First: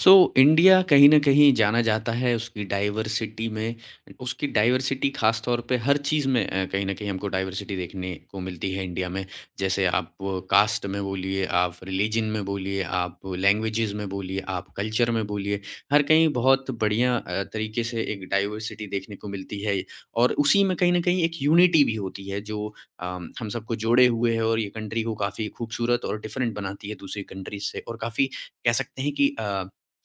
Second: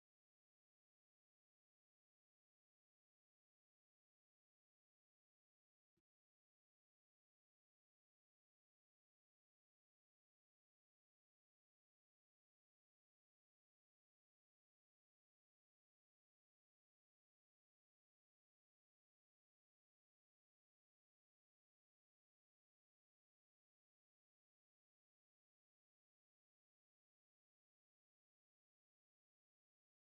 So India कहीं ना कहीं जाना जाता है उसकी डाइवर्सिटी में। उसकी डाइवर्सिटी खास तौर पे हर चीज़ में, कहीं ना कहीं हमको डाइवर्सिटी देखने को मिलती है इंडिया में। जैसे आप कास्ट में बोलिए, आप रिलीजन में बोलिए, आप लैंग्वेजेस में बोलिए, आप कल्चर में बोलिए। हर कहीं बहुत बढ़िया तरीके से एक डाइवर्सिटी देखने को मिलती है, और उसी में कहीं ना कहीं एक यूनिटी भी होती है जो हम सबको जोड़े हुए है, और ये कंट्री को काफ़ी खूबसूरत और डिफरेंट बनाती है दूसरी कंट्रीज से, और काफ़ी कह सकते हैं कि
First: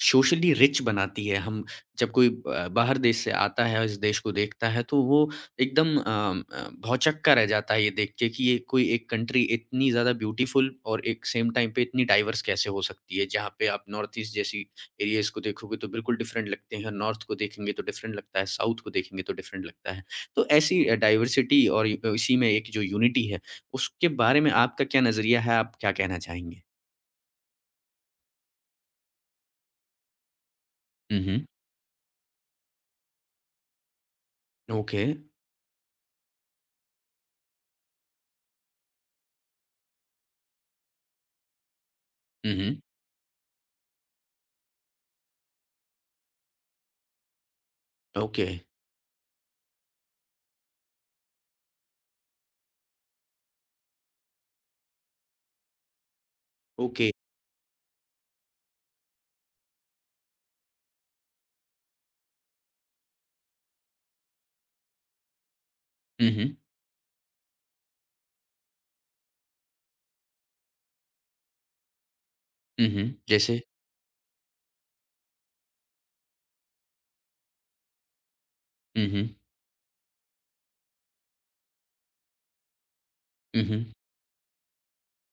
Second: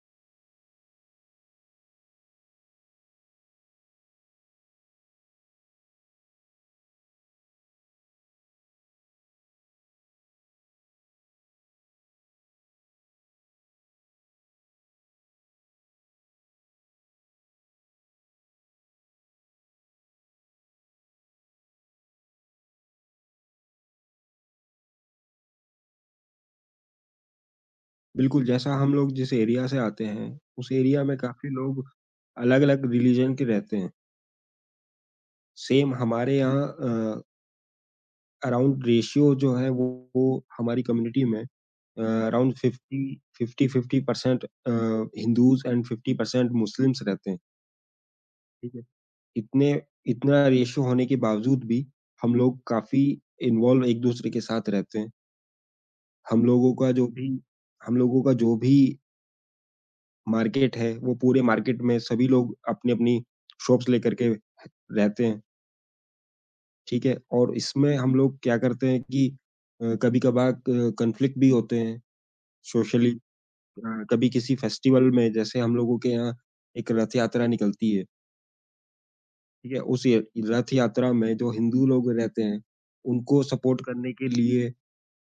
सोशली रिच बनाती है। हम जब कोई बाहर देश से आता है और इस देश को देखता है तो वो एकदम भौंचक्का रह जाता है, ये देख के कि ये कोई एक कंट्री इतनी ज़्यादा ब्यूटीफुल और एक सेम टाइम पे इतनी डाइवर्स कैसे हो सकती है। जहाँ पे आप नॉर्थ ईस्ट जैसी एरियाज़ को देखोगे तो बिल्कुल डिफरेंट लगते हैं, नॉर्थ को देखेंगे तो डिफरेंट लगता है, साउथ को देखेंगे तो डिफरेंट लगता है। तो ऐसी डाइवर्सिटी और इ इसी में एक जो यूनिटी है, उसके बारे में आपका क्या नज़रिया है? आप क्या कहना चाहेंगे? बिल्कुल, जैसा हम लोग जिस एरिया से आते हैं, उस एरिया में हुँ, हुँ। काफ़ी लोग अलग-अलग रिलीजन के रहते हैं। ओके। सेम हमारे हुँ। यहाँ अराउंड रेशियो जो है वो हमारी कम्युनिटी में अ, हुँ, अराउंड हुँ। 50 50-50% हिंदूज़ एंड 50% मुस्लिम्स रहते हैं, ओके। ठीक है? इतने इतना रेशियो होने के बावजूद भी हम लोग काफ़ी इन्वॉल्व एक-दूसरे के साथ रहते हैं। हम लोगों का जो ओके। भी हम लोगों का जो भी मार्केट है, वो पूरे मार्केट में सभी लोग अपनी-अपनी शॉप्स लेकर के रहते हैं, हुँ, हुँ। ठीक है? और इसमें हम लोग क्या करते हैं कि कभी-कभार क कॉन्फ्लिक्ट भी होते हैं हुँ, हुँ। सोशली। जैसे? कभी किसी फेस्टिवल में जैसे हम लोगों के यहाँ एक रथ यात्रा निकलती है, हुँ, हुँ। ठीक है? उस य रथ यात्रा में जो हिंदू लोग रहते हैं, उनको हुँ, सपोर्ट हुँ। करने के लिए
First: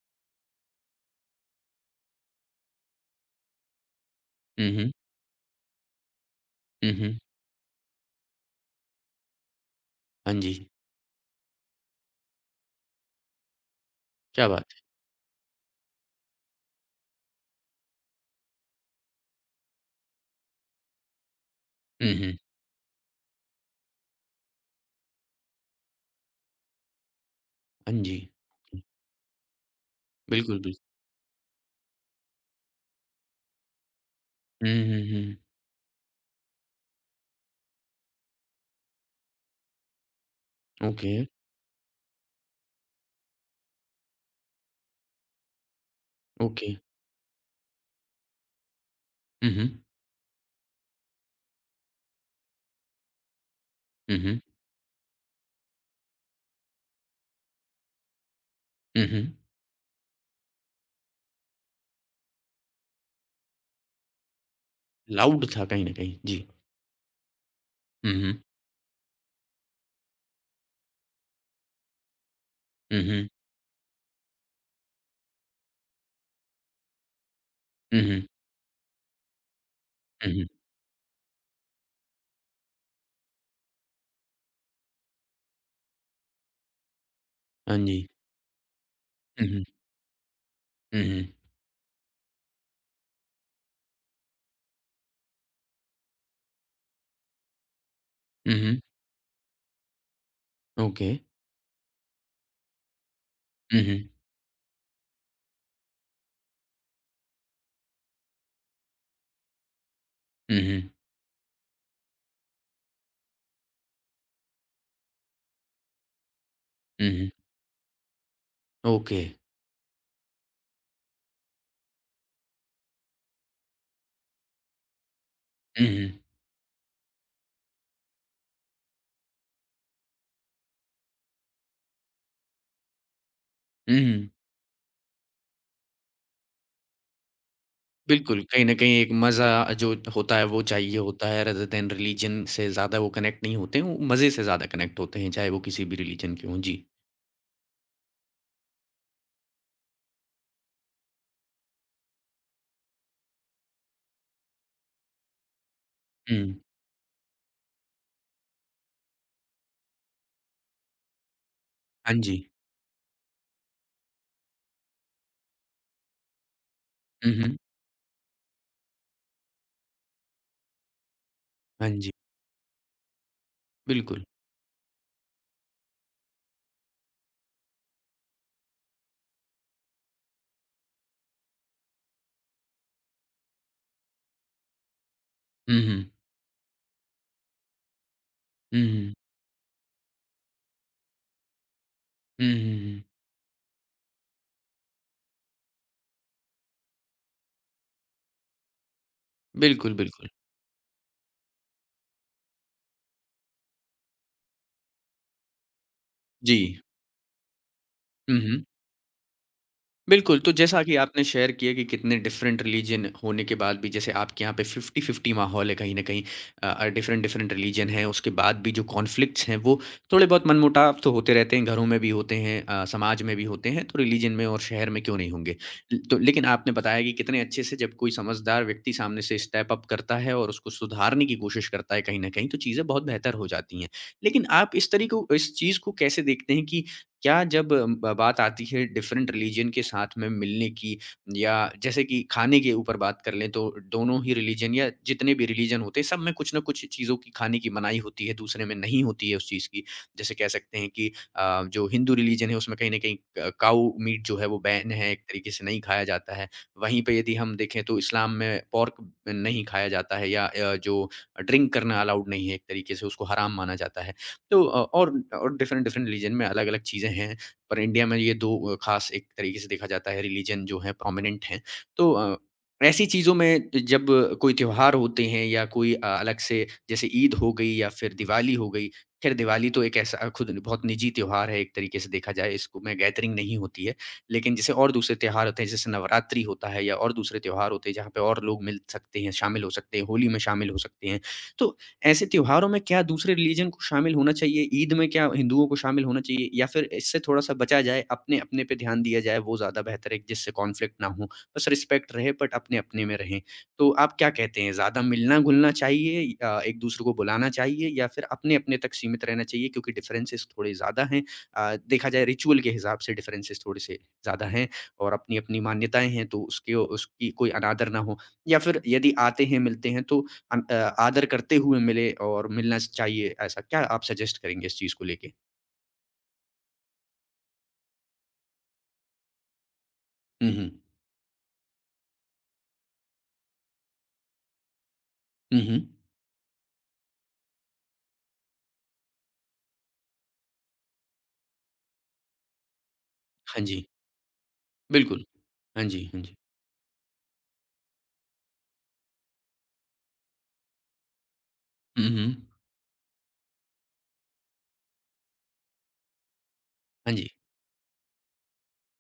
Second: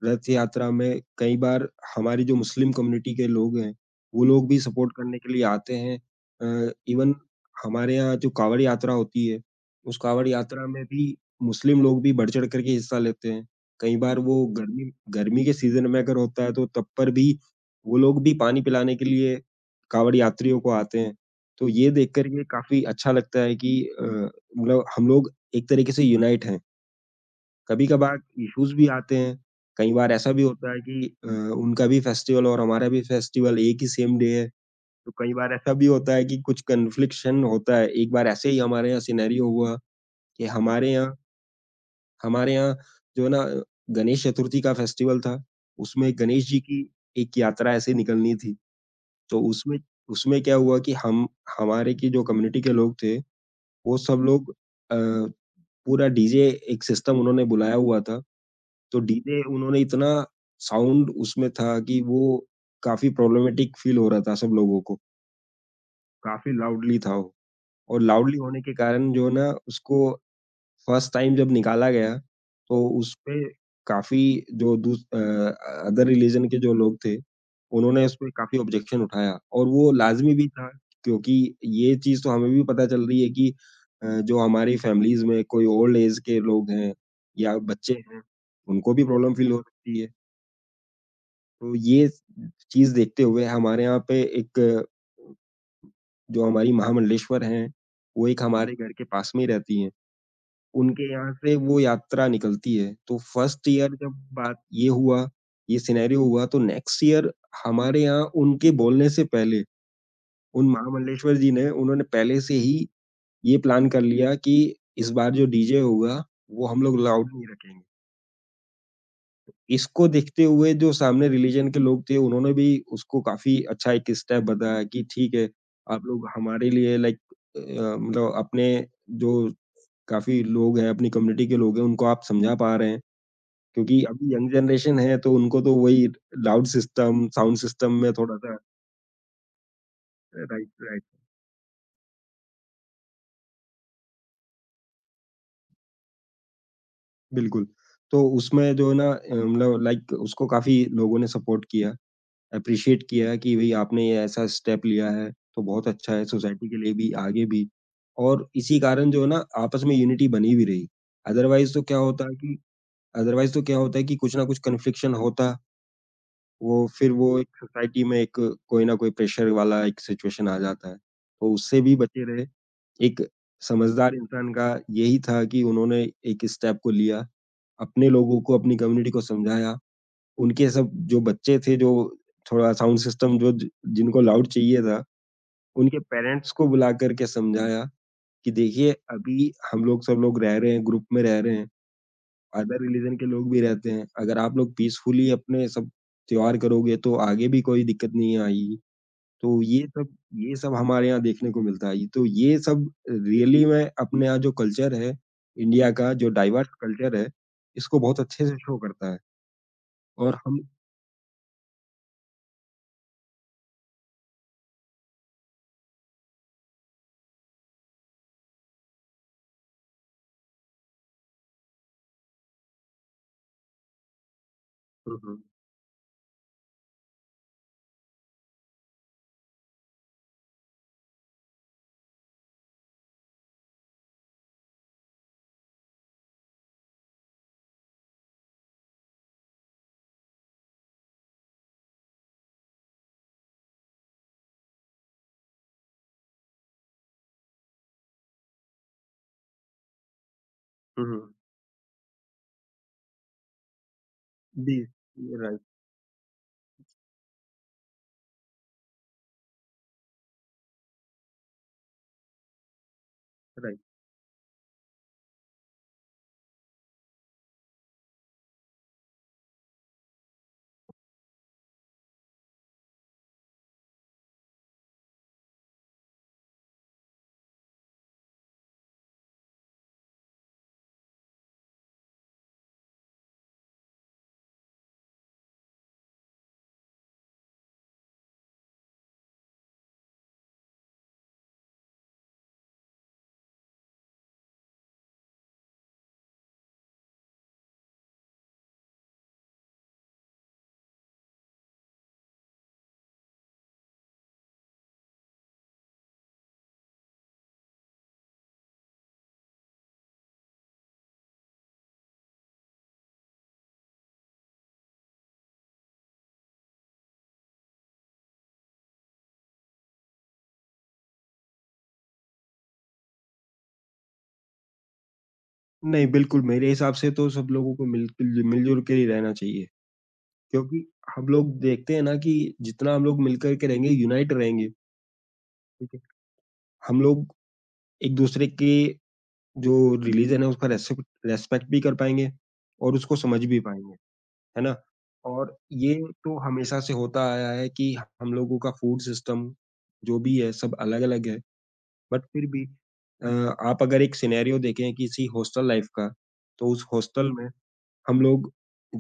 रथ यात्रा में कई बार हमारी जो मुस्लिम कम्युनिटी के लोग हैं, वो लोग भी हुँ, हुँ। सपोर्ट करने के लिए आते हैं। हुँ, इवन हुँ। हमारे यहाँ जो काँवड़ यात्रा होती है, उस काँवड़ हाँ जी। यात्रा में भी मुस्लिम लोग भी बढ़-चढ़ कर के हिस्सा लेते हैं। कई बार हुँ। वो क्या बात है! गर्मी गर्मी के सीज़न में अगर होता है तो तब पर भी वो लोग भी पानी पिलाने के लिए काँवड़ यात्रियों को आते हैं। तो ये हुँ, देख कर हुँ। के काफ़ी अच्छा लगता है कि मतलब हम लोग एक तरीके से यूनाइट हैं। हाँ जी। कभी-कभार इश्यूज़ भी आते हैं। कई बार ऐसा भी बिल्कुल, होता बिल है कि उनका भी फेस्टिवल और हमारा भी फेस्टिवल एक ही सेम डे है, हुँ, हुँ, तो कई हुँ। बार ऐसा भी होता है कि कुछ कन्फ्लिक्शन होता है। एक बार ऐसे ही हमारे यहाँ सिनेरियो हुआ कि हमारे ओके, यहाँ हमारे यहाँ जो है ना गणेश चतुर्थी का फेस्टिवल था, उसमें गणेश जी ओके। की एक यात्रा ऐसे निकलनी थी। तो हुँ, हुँ। उसमें उसमें क्या हुआ कि हम हमारे की जो कम्युनिटी के लोग थे, वो हुँ, सब हुँ। लोग अ, पूरा डीजे एक सिस्टम उन्होंने बुलाया हुआ था। तो हुँ, हुँ। डीजे उन्होंने इतना साउंड उसमें था कि वो काफ़ी प्रॉब्लमैटिक फ़ील हो रहा था सब लोगों को, लाउड था कहीं न कहीं। जी। काफ़ी लाउडली था वो और हुँ, लाउडली हुँ। होने के कारण जो है ना उसको फर्स्ट टाइम जब निकाला गया, तो हुँ, हुँ। उसपे काफ़ी, जो अदर रिलीज़न के जो लोग थे, हुँ, उन्होंने हुँ। उसपे काफ़ी ऑब्जेक्शन उठाया और वो हुँ, लाज़मी हुँ। भी था क्योंकि ये चीज़ तो हमें भी पता चल रही है कि जो हमारी फ़ैमिलीज़ में कोई ओल्ड एज के लोग हैं या हाँ बच्चे जी। हैं, उनको भी प्रॉब्लम हुँ, फ़ील हो हुँ। सकती है। हुँ, हुँ। तो ये चीज़ देखते हुए हमारे यहाँ पे एक जो हमारी महामंडलेश्वर हैं, वो एक हुँ, हमारे हुँ। हुँ। घर के पास में ही रहती हैं। ओके। उनके यहाँ से वो यात्रा निकलती है। तो फर्स्ट हुँ, ईयर हुँ। जब बात ये हुआ, ये सिनेरियो हुआ तो नेक्स्ट ईयर हमारे यहाँ उनके बोलने से पहले हुँ, उन हुँ। महामंडलेश्वर जी ने उन्होंने पहले से ही ये प्लान कर लिया कि इस बार जो डीजे होगा, वो हम लोग हुँ, लाउड हुँ। नहीं रखेंगे। ओके। इसको देखते हुए जो सामने रिलीजन के लोग थे, उन्होंने भी उसको काफ़ी अच्छा एक स्टेप बताया कि ठीक है, हुँ, आप हुँ। लोग हमारे लिए लाइक अ, मतलब अपने जो काफ़ी लोग हैं, अपनी कम्युनिटी के लोग हैं, उनको आप समझा पा रहे हैं। हुँ, क्योंकि हुँ। अभी यंग जनरेशन है, तो उनको तो वही लाउड सिस्टम, साउंड सिस्टम में बिल्कुल, थोड़ा-सा कहीं न कहीं एक मज़ा जो होता है वो राइट, चाहिए राइट होता है, रेदर देन रिलीजन से ज़्यादा वो कनेक्ट नहीं होते हैं, वो मज़े से ज़्यादा कनेक्ट होते हैं, चाहे वो किसी भी रिलीजन के हों। जी। बिल्कुल। तो उसमें जो है ना मतलब लाइक उसको काफ़ी लोगों ने सपोर्ट किया। एप्रिशिएट किया कि भई आपने ये ऐसा स्टेप लिया है, तो बहुत अच्छा है हुँ। सोसाइटी के लिए भी, आगे भी। और इसी कारण जो है ना आपस में यूनिटी बनी भी रही। अदरवाइज़ तो क्या हाँ होता है जी। कि अदरवाइज़ तो क्या होता है कि कुछ न कुछ कन्फ्लिक्शन होता, वो फिर वो हुँ, एक हुँ। सोसाइटी में एक कोई ना कोई प्रेशर वाला एक सिचुएशन आ जाता है। तो उससे हाँ भी जी, बचे रहे, एक समझदार बिल्कुल। इंसान का यही था कि उन्होंने एक स्टेप को लिया, अपने लोगों को, अपनी कम्युनिटी को समझाया। उनके सब जो बच्चे थे, जो थोड़ा साउंड सिस्टम जो ज जिनको लाउड चाहिए था, हुँ, उनके हुँ। पेरेंट्स को बुला कर के समझाया कि हुँ, देखिए, हुँ। अभी हम लोग सब लोग रह रहे हैं, ग्रुप में रह रहे हैं, हुँ, हुँ, अदर हुँ। रिलीजन के लोग भी रहते हैं। अगर आप लोग पीसफुली अपने सब त्योहार करोगे, तो आगे भी कोई दिक्कत नहीं आएगी। तो ये बिल्कुल, सब बिल्कुल। ये सब हमारे यहाँ देखने को मिलता है। तो ये सब रियली में अपने यहाँ जो कल्चर है, इंडिया का जो जी। डाइवर्स कल्चर है, इसको बहुत हुँ, अच्छे से हुँ। शो करता है बिल्कुल, और तो हम जैसा कि आपने शेयर किया कि कितने डिफरेंट रिलीजन होने के बाद भी, जैसे आपके यहाँ पे 50-50 माहौल है कहीं न कहीं, डिफरेंट-डिफरेंट रिलीजन हैं, उसके बाद भी जो कॉन्फ्लिक्ट्स हैं वो थोड़े बहुत मनमुटाव तो होते रहते हैं, घरों में भी होते हैं, समाज में भी होते हैं, तो रिलीजन में और शहर में क्यों हुँ, नहीं हुँ। होंगे। ल तो लेकिन आपने बताया कि कितने अच्छे से जब कोई समझदार व्यक्ति सामने से स्टेप अप करता है और उसको सुधारने की कोशिश करता है कहीं न कहीं, तो चीज़ें बहुत बेहतर हो जाती हैं। लेकिन आप इस तरीक़ों इस चीज़ को कैसे देखते हैं कि क्या जब ब बात आती है डिफरेंट रिलीजन के साथ में मिलने की, या जैसे कि खाने के ऊपर बात कर लें, तो दोनों ही रिलीजन या जितने भी रिलीजन होते हैं, सब में कुछ न कुछ चीज़ों की खाने की मनाही होती है, दूसरे में नहीं होती है उस चीज़ की। जैसे कह सकते हैं हुँ, कि हुँ। जो हिंदू रिलीजन है उसमें कहीं न कहीं काऊ मीट जो है वो जी, बैन है, एक तरीके राइट, से नहीं खाया जाता है। वहीं पे यदि हम देखें तो इस्लाम में पोर्क नहीं खाया जाता है, या जो ड्रिंक करना अलाउड नहीं है, एक तरीके से उसको हराम माना राइट। जाता है। तो और डिफरेंट डिफरेंट रिलीजन में अलग-अलग चीज़ें हैं, पर इंडिया में ये 2 ख़ास एक तरीके से देखा जाता है, रिलीजन जो है प्रोमिनेंट हैं। तो ऐसी चीज़ों में जब कोई त्योहार होते हैं, या कोई अलग से जैसे ईद हो गई या फिर दिवाली हो गई, ख़ैर दिवाली तो एक ऐसा खुद बहुत निजी त्योहार है, एक तरीके से देखा जाए, इसमें गैदरिंग नहीं होती है। लेकिन जैसे और दूसरे त्योहार होते हैं, जैसे नवरात्रि होता है या और दूसरे त्योहार होते हैं जहाँ पे और लोग मिल सकते हैं, शामिल हो सकते हैं, होली में शामिल हो सकते हैं। तो ऐसे त्योहारों में क्या दूसरे रिलीजन को शामिल होना चाहिए? ईद में क्या हिंदुओं को शामिल होना चाहिए, या फिर इससे थोड़ा-सा बचा जाए, अपने-अपने पे ध्यान दिया जाए, वो ज़्यादा बेहतर है जिससे कॉन्फ्लिक्ट ना हो? बस रिस्पेक्ट रहे बट अपने-अपने में रहें। तो आप क्या कहते हैं, ज़्यादा मिलना-घुलना चाहिए, एक-दूसरे को बुलाना चाहिए, या फिर अपने-अपने तक सीमित रहना चाहिए क्योंकि डिफरेंसेस थोड़े ज़्यादा हैं। देखा जाए रिचुअल के हिसाब से डिफरेंसेस थोड़े-से ज़्यादा हैं और अपनी-अपनी मान्यताएँ हैं, तो उसके उसकी कोई अनादर ना हो, या फिर यदि आते हैं, मिलते हैं, तो अन अ, आदर करते हुए मिले और मिलना चाहिए ऐसा, क्या आप सजेस्ट करेंगे इस चीज़ को लेके? नहीं, बिल्कुल मेरे हिसाब से तो सब लोगों को मिलके मिल-जुल के ही रहना चाहिए, हुँ, हुँ। क्योंकि हम लोग देखते हैं ना कि जितना हम लोग मिलकर के रहेंगे, यूनाइट रहेंगे, हुँ, हुँ। ठीक है? हम लोग एक-दूसरे के जो रिलीजन है उसका रेस्पेक्ट भी कर पाएँगे और उसको समझ भी हाँ जी, पाएँगे, है ना? बिल्कुल। और हाँ ये जी, हाँ जी। तो हमेशा से होता आया है कि हम लोगों का फूड सिस्टम जो भी है, सब अलग-अलग है। हुँ, बट हुँ। फिर भी अ, आप अगर एक सिनेरियो देखें किसी हॉस्टल लाइफ का, तो उस हाँ जी, हॉस्टल में हम लोग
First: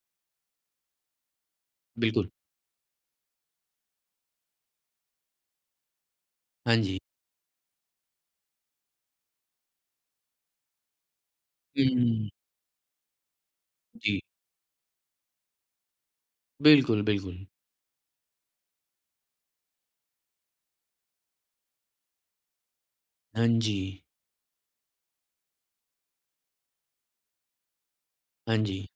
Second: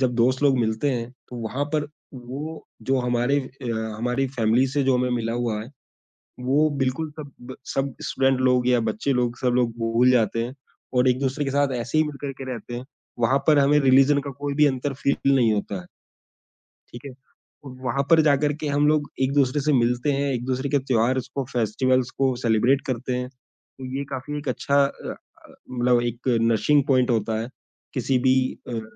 जब दोस्त लोग मिलते हैं, तो वहाँ पर बिल्कुल। वो जो हमारे हमारी फैमिली से जो हमें मिला हुआ है, वो हाँ जी। बिल्कुल सब स्टूडेंट लोग या बच्चे लोग सब लोग भूल जाते हैं और एक-दूसरे के साथ ऐसे ही मिल हुँ, कर के रहते हैं। वहाँ पर हमें रिलीजन जी। का कोई भी अंतर फ़ील नहीं होता है। बिल्कुल, ठीक है? बिल्कुल। वहाँ पर जाकर के हम लोग एक-दूसरे से मिलते हैं, एक-दूसरे के त्योहार्स को, फेस्टिवल्स को सेलिब्रेट करते हैं। हाँ जी, तो ये काफ़ी एक अच्छा मतलब एक नरिशिंग पॉइंट होता है, किसी भी हाँ अ, जी।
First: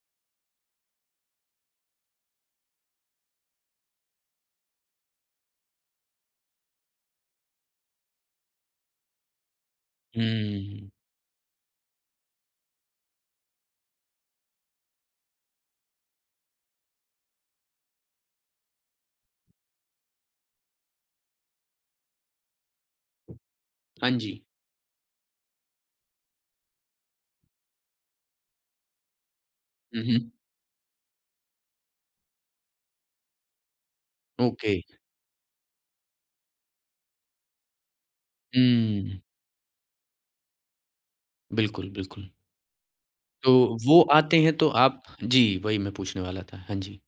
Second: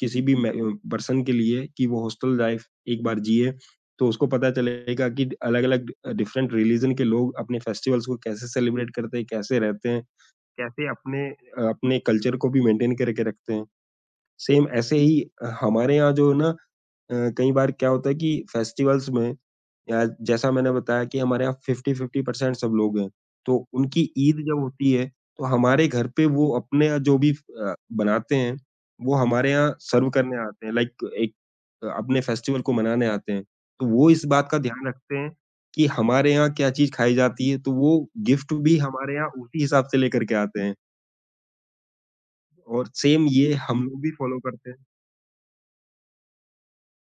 किसी भी मे पर्सन के लिए कि वो हॉस्टल लाइफ़ एक बार जिए, तो उसको पता चलेगा कि अलग-अलग डिफरेंट रिलीजन के लोग अपने फेस्टिवल्स को कैसे सेलिब्रेट करते हैं, कैसे रहते हैं, कैसे हुँ। अपने अपने कल्चर को भी मेंटेन करके रखते हैं। सेम ऐसे ही हमारे यहाँ जो ना कई बार क्या होता है कि फेस्टिवल्स में या जैसा मैंने बताया कि हमारे यहाँ 50-50% सब लोग हैं, तो उनकी हाँ ईद जी। जब होती है, तो हमारे घर पे वो अपने यहाँ जो भी बनाते हैं, वो हमारे यहाँ हुँ, सर्व हुँ। करने आते हैं लाइक एक अपने फेस्टिवल को मनाने आते हैं। तो वो इस बात का ओके। ध्यान रखते हैं कि हमारे यहाँ क्या चीज़ खाई जाती है, तो वो गिफ्ट भी हमारे हुँ, यहाँ उसी हिसाब से लेकर के आते हैं बिल्कुल, बिल्कुल। और सेम तो ये हम वो लोग भी फॉलो आते हैं तो करते हैं। आप जी, वही मैं पूछने वाला था। हाँ जी,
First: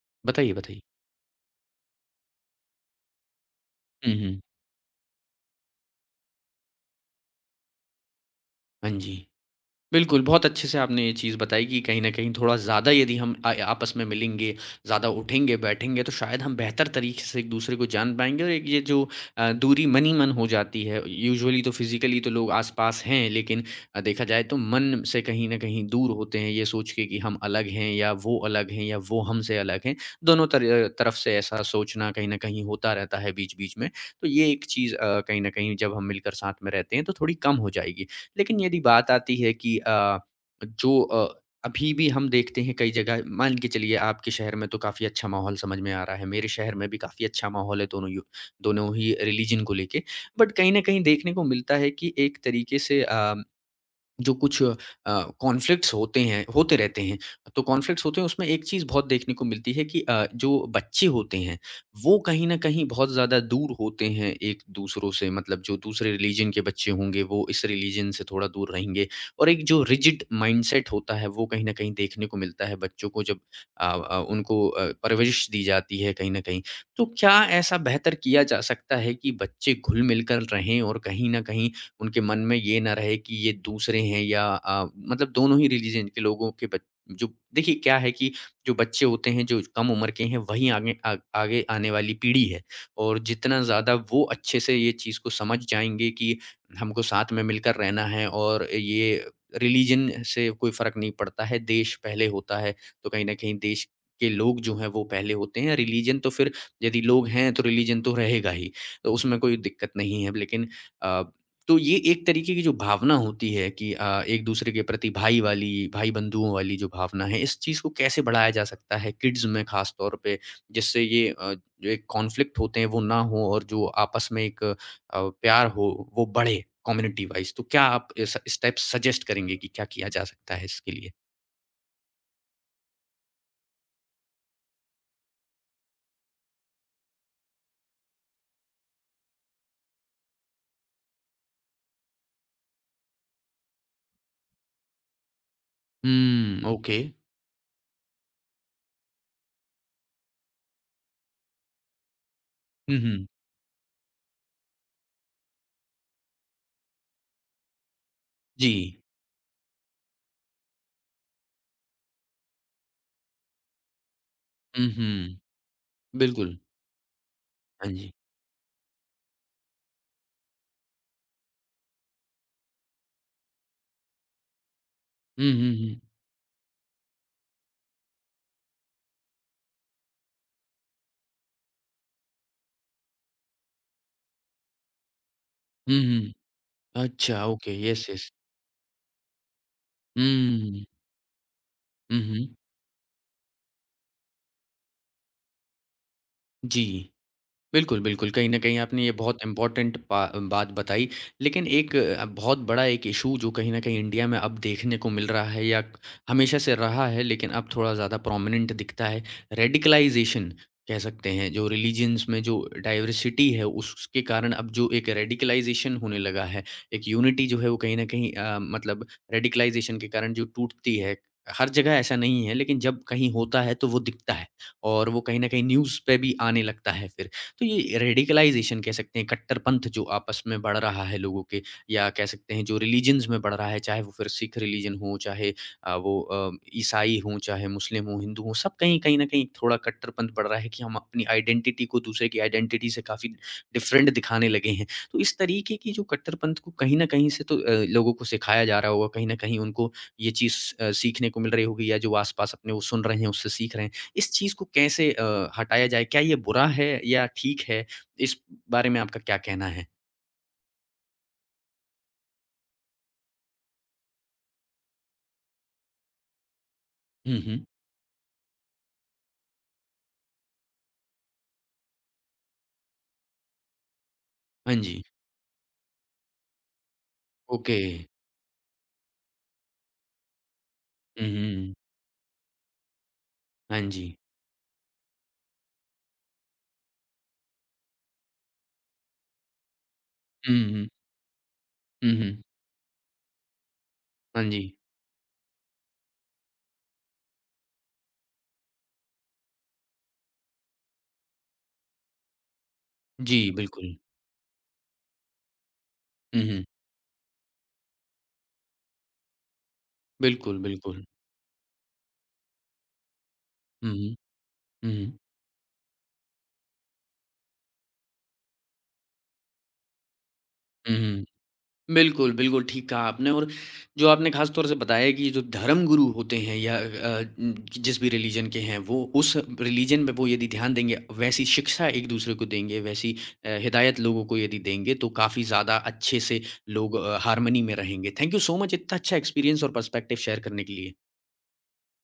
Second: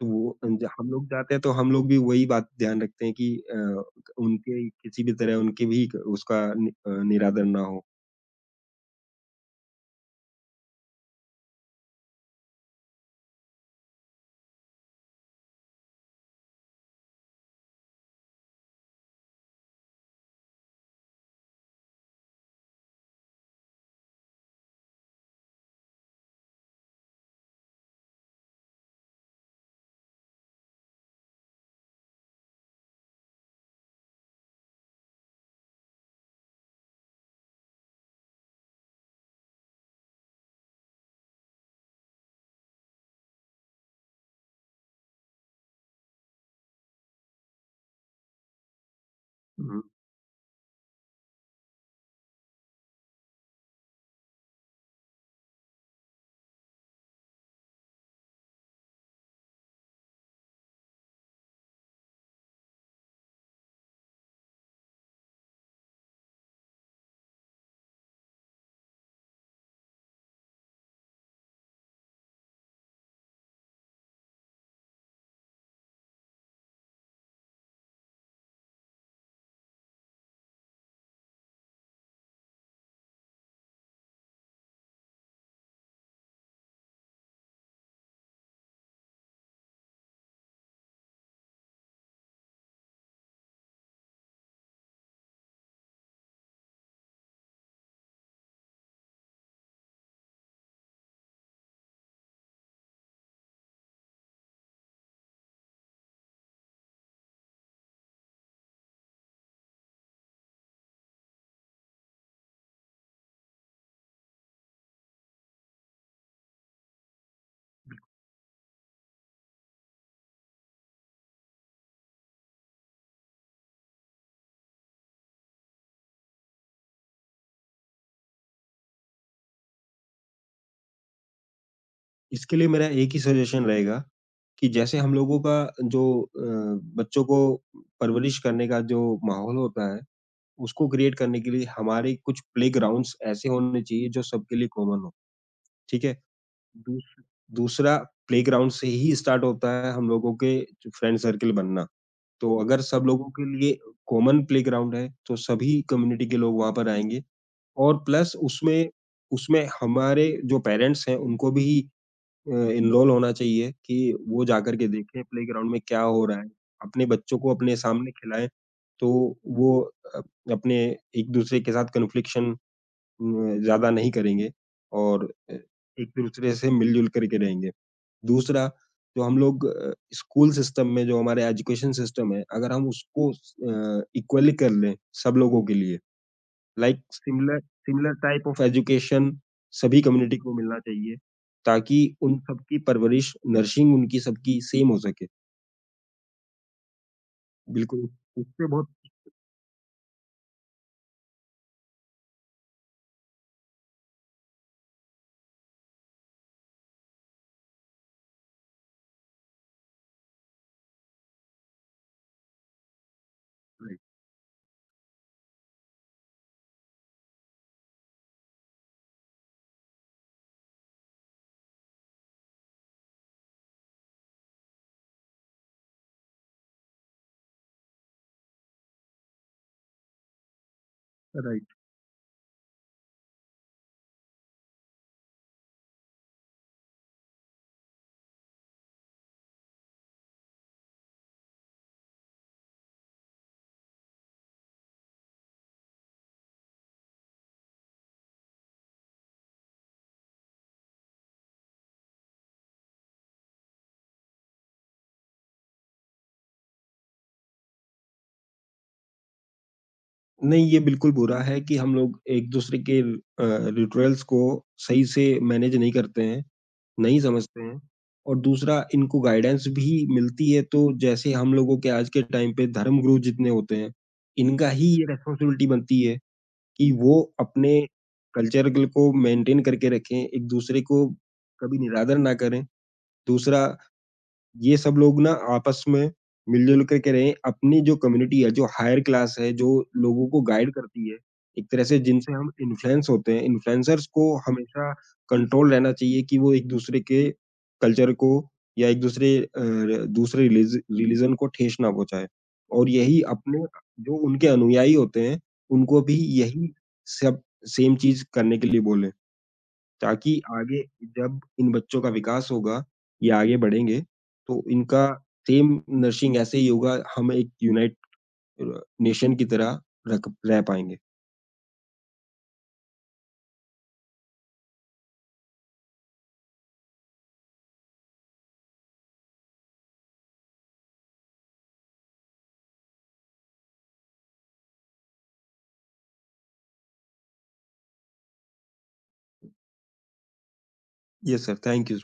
तो वो बताइए, अन बताइए। हम लोग जाते हैं तो हम लोग भी वही बात ध्यान रखते हैं कि अ, हुँ, हुँ। उनके किसी भी तरह उनके भी क उसका निरादर ना हो। हाँ जी। बिल्कुल, बहुत अच्छे से आपने ये चीज़ बताई कि कहीं न कहीं थोड़ा ज़्यादा यदि हम आपस में मिलेंगे, ज़्यादा उठेंगे, बैठेंगे, तो शायद हम बेहतर तरीके से एक-दूसरे को जान पाएँगे, और एक ये जो दूरी मन ही मन हो जाती है। यूजुअली तो फिज़िकली तो लोग आस-पास हैं, लेकिन देखा जाए तो मन से कहीं न कहीं दूर होते हैं, ये सोच के कि हम अलग हैं या वो अलग हैं या वो हमसे अलग हैं। दोनों तर तरफ से ऐसा सोचना कहीं न कहीं होता रहता है बीच-बीच में। तो ये एक चीज़, कहीं न कहीं जब हम मिलकर साथ में रहते हैं तो थोड़ी कम हो जाएगी। लेकिन यदि बात आती है कि अभी भी हम देखते हैं कई जगह, मान के चलिए आपके शहर में तो काफ़ी अच्छा माहौल समझ में आ रहा है, मेरे शहर में भी काफ़ी अच्छा माहौल है दोनों ही रिलीजन को हुँ, लेके। बट कहीं न कहीं देखने को मिलता है कि एक तरीके से जो कुछ अ, कॉन्फ्लिक्ट्स होते हैं होते रहते हैं, तो कॉन्फ्लिक्ट्स होते हैं उसमें एक चीज़ बहुत देखने को मिलती है कि जो बच्चे होते हैं वो कहीं ना कहीं बहुत ज़्यादा दूर होते हैं एक दूसरों से, मतलब जो दूसरे रिलीजन के बच्चे होंगे वो इस रिलीजन से थोड़ा दूर रहेंगे, और एक जो रिजिड माइंडसेट होता है वो कहीं ना कहीं देखने को मिलता है बच्चों को जब, उनको परवरिश दी जाती है कहीं ना कहीं। तो क्या ऐसा बेहतर किया जा सकता है कि बच्चे घुल मिलकर रहें और कहीं ना कहीं उनके मन में ये ना रहे कि ये दूसरे हैं, या मतलब दोनों ही रिलीजन के लोगों के बच जो देखिए क्या है कि जो बच्चे होते हैं जो कम उम्र के हैं, वही आगे आने वाली पीढ़ी है, और जितना ज़्यादा वो अच्छे से ये चीज़ को समझ जाएंगे कि हमको साथ में मिलकर रहना है, और ये रिलीजन से कोई फ़र्क नहीं पड़ता है, देश पहले होता है। तो कहीं ना कहीं देश के लोग जो हैं वो पहले होते हैं, रिलीजन तो फिर यदि लोग हैं तो रिलीजन तो रहेगा ही, तो उसमें कोई दिक्कत नहीं है। लेकिन तो ये एक तरीके की जो भावना होती है कि एक दूसरे के प्रति भाई वाली, भाई बंधुओं वाली जो भावना है, इस चीज़ को कैसे बढ़ाया जा सकता है किड्स में ख़ास तौर पे, जिससे ये जो एक कॉन्फ्लिक्ट होते हैं वो ना हो, और जो आपस में एक प्यार हो वो बढ़े कम्युनिटी वाइज, तो क्या आप इस स्टेप्स सजेस्ट करेंगे कि क्या किया जा सकता है इसके लिए? इसके लिए मेरा एक ही सजेशन रहेगा कि जैसे हम लोगों का जो बच्चों को परवरिश करने का जो माहौल होता है, उसको क्रिएट करने के लिए हमारे कुछ प्लेग्राउंड्स ऐसे होने चाहिए जो सबके लिए कॉमन हो, ठीक है? हुँ, ओके। दूस दूसरा प्लेग्राउंड से ही स्टार्ट होता है हम लोगों के फ्रेंड सर्कल बनना। तो अगर हुँ, सब हुँ। लोगों के लिए कॉमन प्लेग्राउंड है, तो सभी कम्युनिटी के लोग वहाँ पर आएँगे और प्लस जी। उसमें उसमें हमारे जो पेरेंट्स हैं, उनको भी इनरोल होना चाहिए कि वो जाकर हुँ, के देखें हुँ। प्लेग्राउंड में क्या हो रहा है। बिल्कुल। अपने बच्चों को अपने हाँ सामने जी। खिलाएँ, तो वो अ, अपने एक-दूसरे के साथ कन्फ्लिक्शन ज़्यादा नहीं करेंगे और हुँ, अ, हुँ, हुँ। एक-दूसरे से मिल-जुल कर के रहेंगे। दूसरा, जो हम लोग स्कूल सिस्टम में जो हमारे एजुकेशन सिस्टम है, अगर हम उसको इक्वली कर लें सब लोगों के हुँ, लिए, हुँ। लाइक अच्छा, similar okay. Yes, similar yes. Type of education सभी हुँ, कम्युनिटी को हुँ, मिलना हुँ। चाहिए, ताकि हुँ, उन हुँ। सबकी परवरिश, नरिशिंग उनकी सबकी सेम हो सके। जी। बिल्कुल, बिल्कुल, बिल्कुल। कहीं न उससे कहीं बहुत आपने ये बहुत इम्पोर्टेंट पा बात बताई। लेकिन एक, बहुत बड़ा एक इश्यू जो कहीं न कहीं इंडिया में अब देखने को मिल रहा है, या हमेशा से रहा है लेकिन अब थोड़ा ज़्यादा प्रोमिनेंट दिखता है, रेडिकलाइज़ेशन कह सकते हैं। जो रिलिजन्स में जो डाइवर्सिटी है, राइट, उसके कारण अब जो एक रेडिकलाइज़ेशन होने लगा है, एक यूनिटी जो है वो कहीं न कहीं, मतलब रेडिकलाइज़ेशन के कारण जो टूटती है, हर जगह ऐसा नहीं है लेकिन जब कहीं होता है तो वो दिखता है, और वो कहीं न कहीं न्यूज़ पे भी आने लगता है फिर। तो ये रेडिकलाइजेशन कह सकते हैं, कट्टरपंथ जो आपस में बढ़ रहा है लोगों के, राइट। या कह सकते हैं जो रिलीजन्स में बढ़ रहा है, चाहे वो फिर सिख रिलीजन हो, चाहे अ, वो अ, ईसाई हों, चाहे मुस्लिम हों, हिंदू हों, सब कहीं कहीं न कहीं थोड़ा कट्टरपंथ बढ़ रहा है कि हम अपनी आइडेंटिटी को दूसरे की आइडेंटिटी से काफ़ी डिफरेंट दिखाने लगे हैं। तो इस तरीके की जो कट्टरपंथ को कहीं न कहीं से तो लोगों को सिखाया जा रहा होगा, कहीं न कहीं उनको ये चीज़ सीखने को मिल रही होगी, या जो आस-पास अपने वो सुन रहे हैं, उससे सीख रहे हैं। इस चीज़ को कैसे हटाया जाए? क्या ये बुरा है या ठीक है? इस बारे में आपका क्या कहना है? नहीं, ये बिल्कुल बुरा है कि हम लोग एक-दूसरे के रिचुअल्स को सही से मैनेज नहीं करते हैं, नहीं हुँ, समझते हुँ। हैं और दूसरा इनको गाइडेंस भी मिलती है तो जैसे हम लोगों के आज के टाइम पे धर्मगुरु जितने होते हैं, इनका हाँ ही जी। ये रिस्पॉन्सिबिलिटी बनती है कि वो ओके। अपने कल्चर को मेंटेन करके रखें, एक-दूसरे को हुँ, हुँ। कभी निरादर ना करें। दूसरा हाँ जी। ये सब लोग ना आपस में मिलजुल कर के रहें, अपनी जो कम्युनिटी है, जो हायर क्लास है, जो लोगों को हुँ, गाइड हुँ। करती है, एक तरह से हुँ, जिनसे हुँ। हम इन्फ्लुएंस होते हैं, इन्फ्लुएंसर्स को हाँ जी। हमेशा कंट्रोल रहना चाहिए कि वो एक-दूसरे के कल्चर को या एक-दूसरे दूसरे रिलीजन को ठेस ना पहुँचाएँ। और यही जी, अपने बिल्कुल। जो उनके अनुयायी होते हैं, उनको भी हुँ, हुँ। यही सब सेम चीज़ करने के लिए बोलें। ताकि बिल्कुल, आगे बिल्कुल। जब इन बच्चों का विकास होगा, ये आगे हुँ, बढ़ेंगे, हुँ। तो हुँ, इनका हुँ। सेम नर्सिंग ऐसे ही होगा, हम एक यूनाइट अ, नेशन की तरह रख रह हुँ, पाएँगे। हुँ। बिल्कुल, बिल्कुल, ठीक कहा आपने, और जो आपने ख़ास तौर से बताया कि जो धर्मगुरु होते हैं, या जिस भी रिलीजन के हैं, वो उस रिलीजन पे वो यदि ध्यान देंगे, वैसी शिक्षा एक-दूसरे को देंगे, वैसी हिदायत लोगों को यदि देंगे, तो काफ़ी ज़्यादा अच्छे से लोग हार्मनी में रहेंगे। थैंक यू सो मच इतना अच्छा एक्सपीरियंस और पर्सपेक्टिव शेयर करने के लिए। Yes sir, thank you.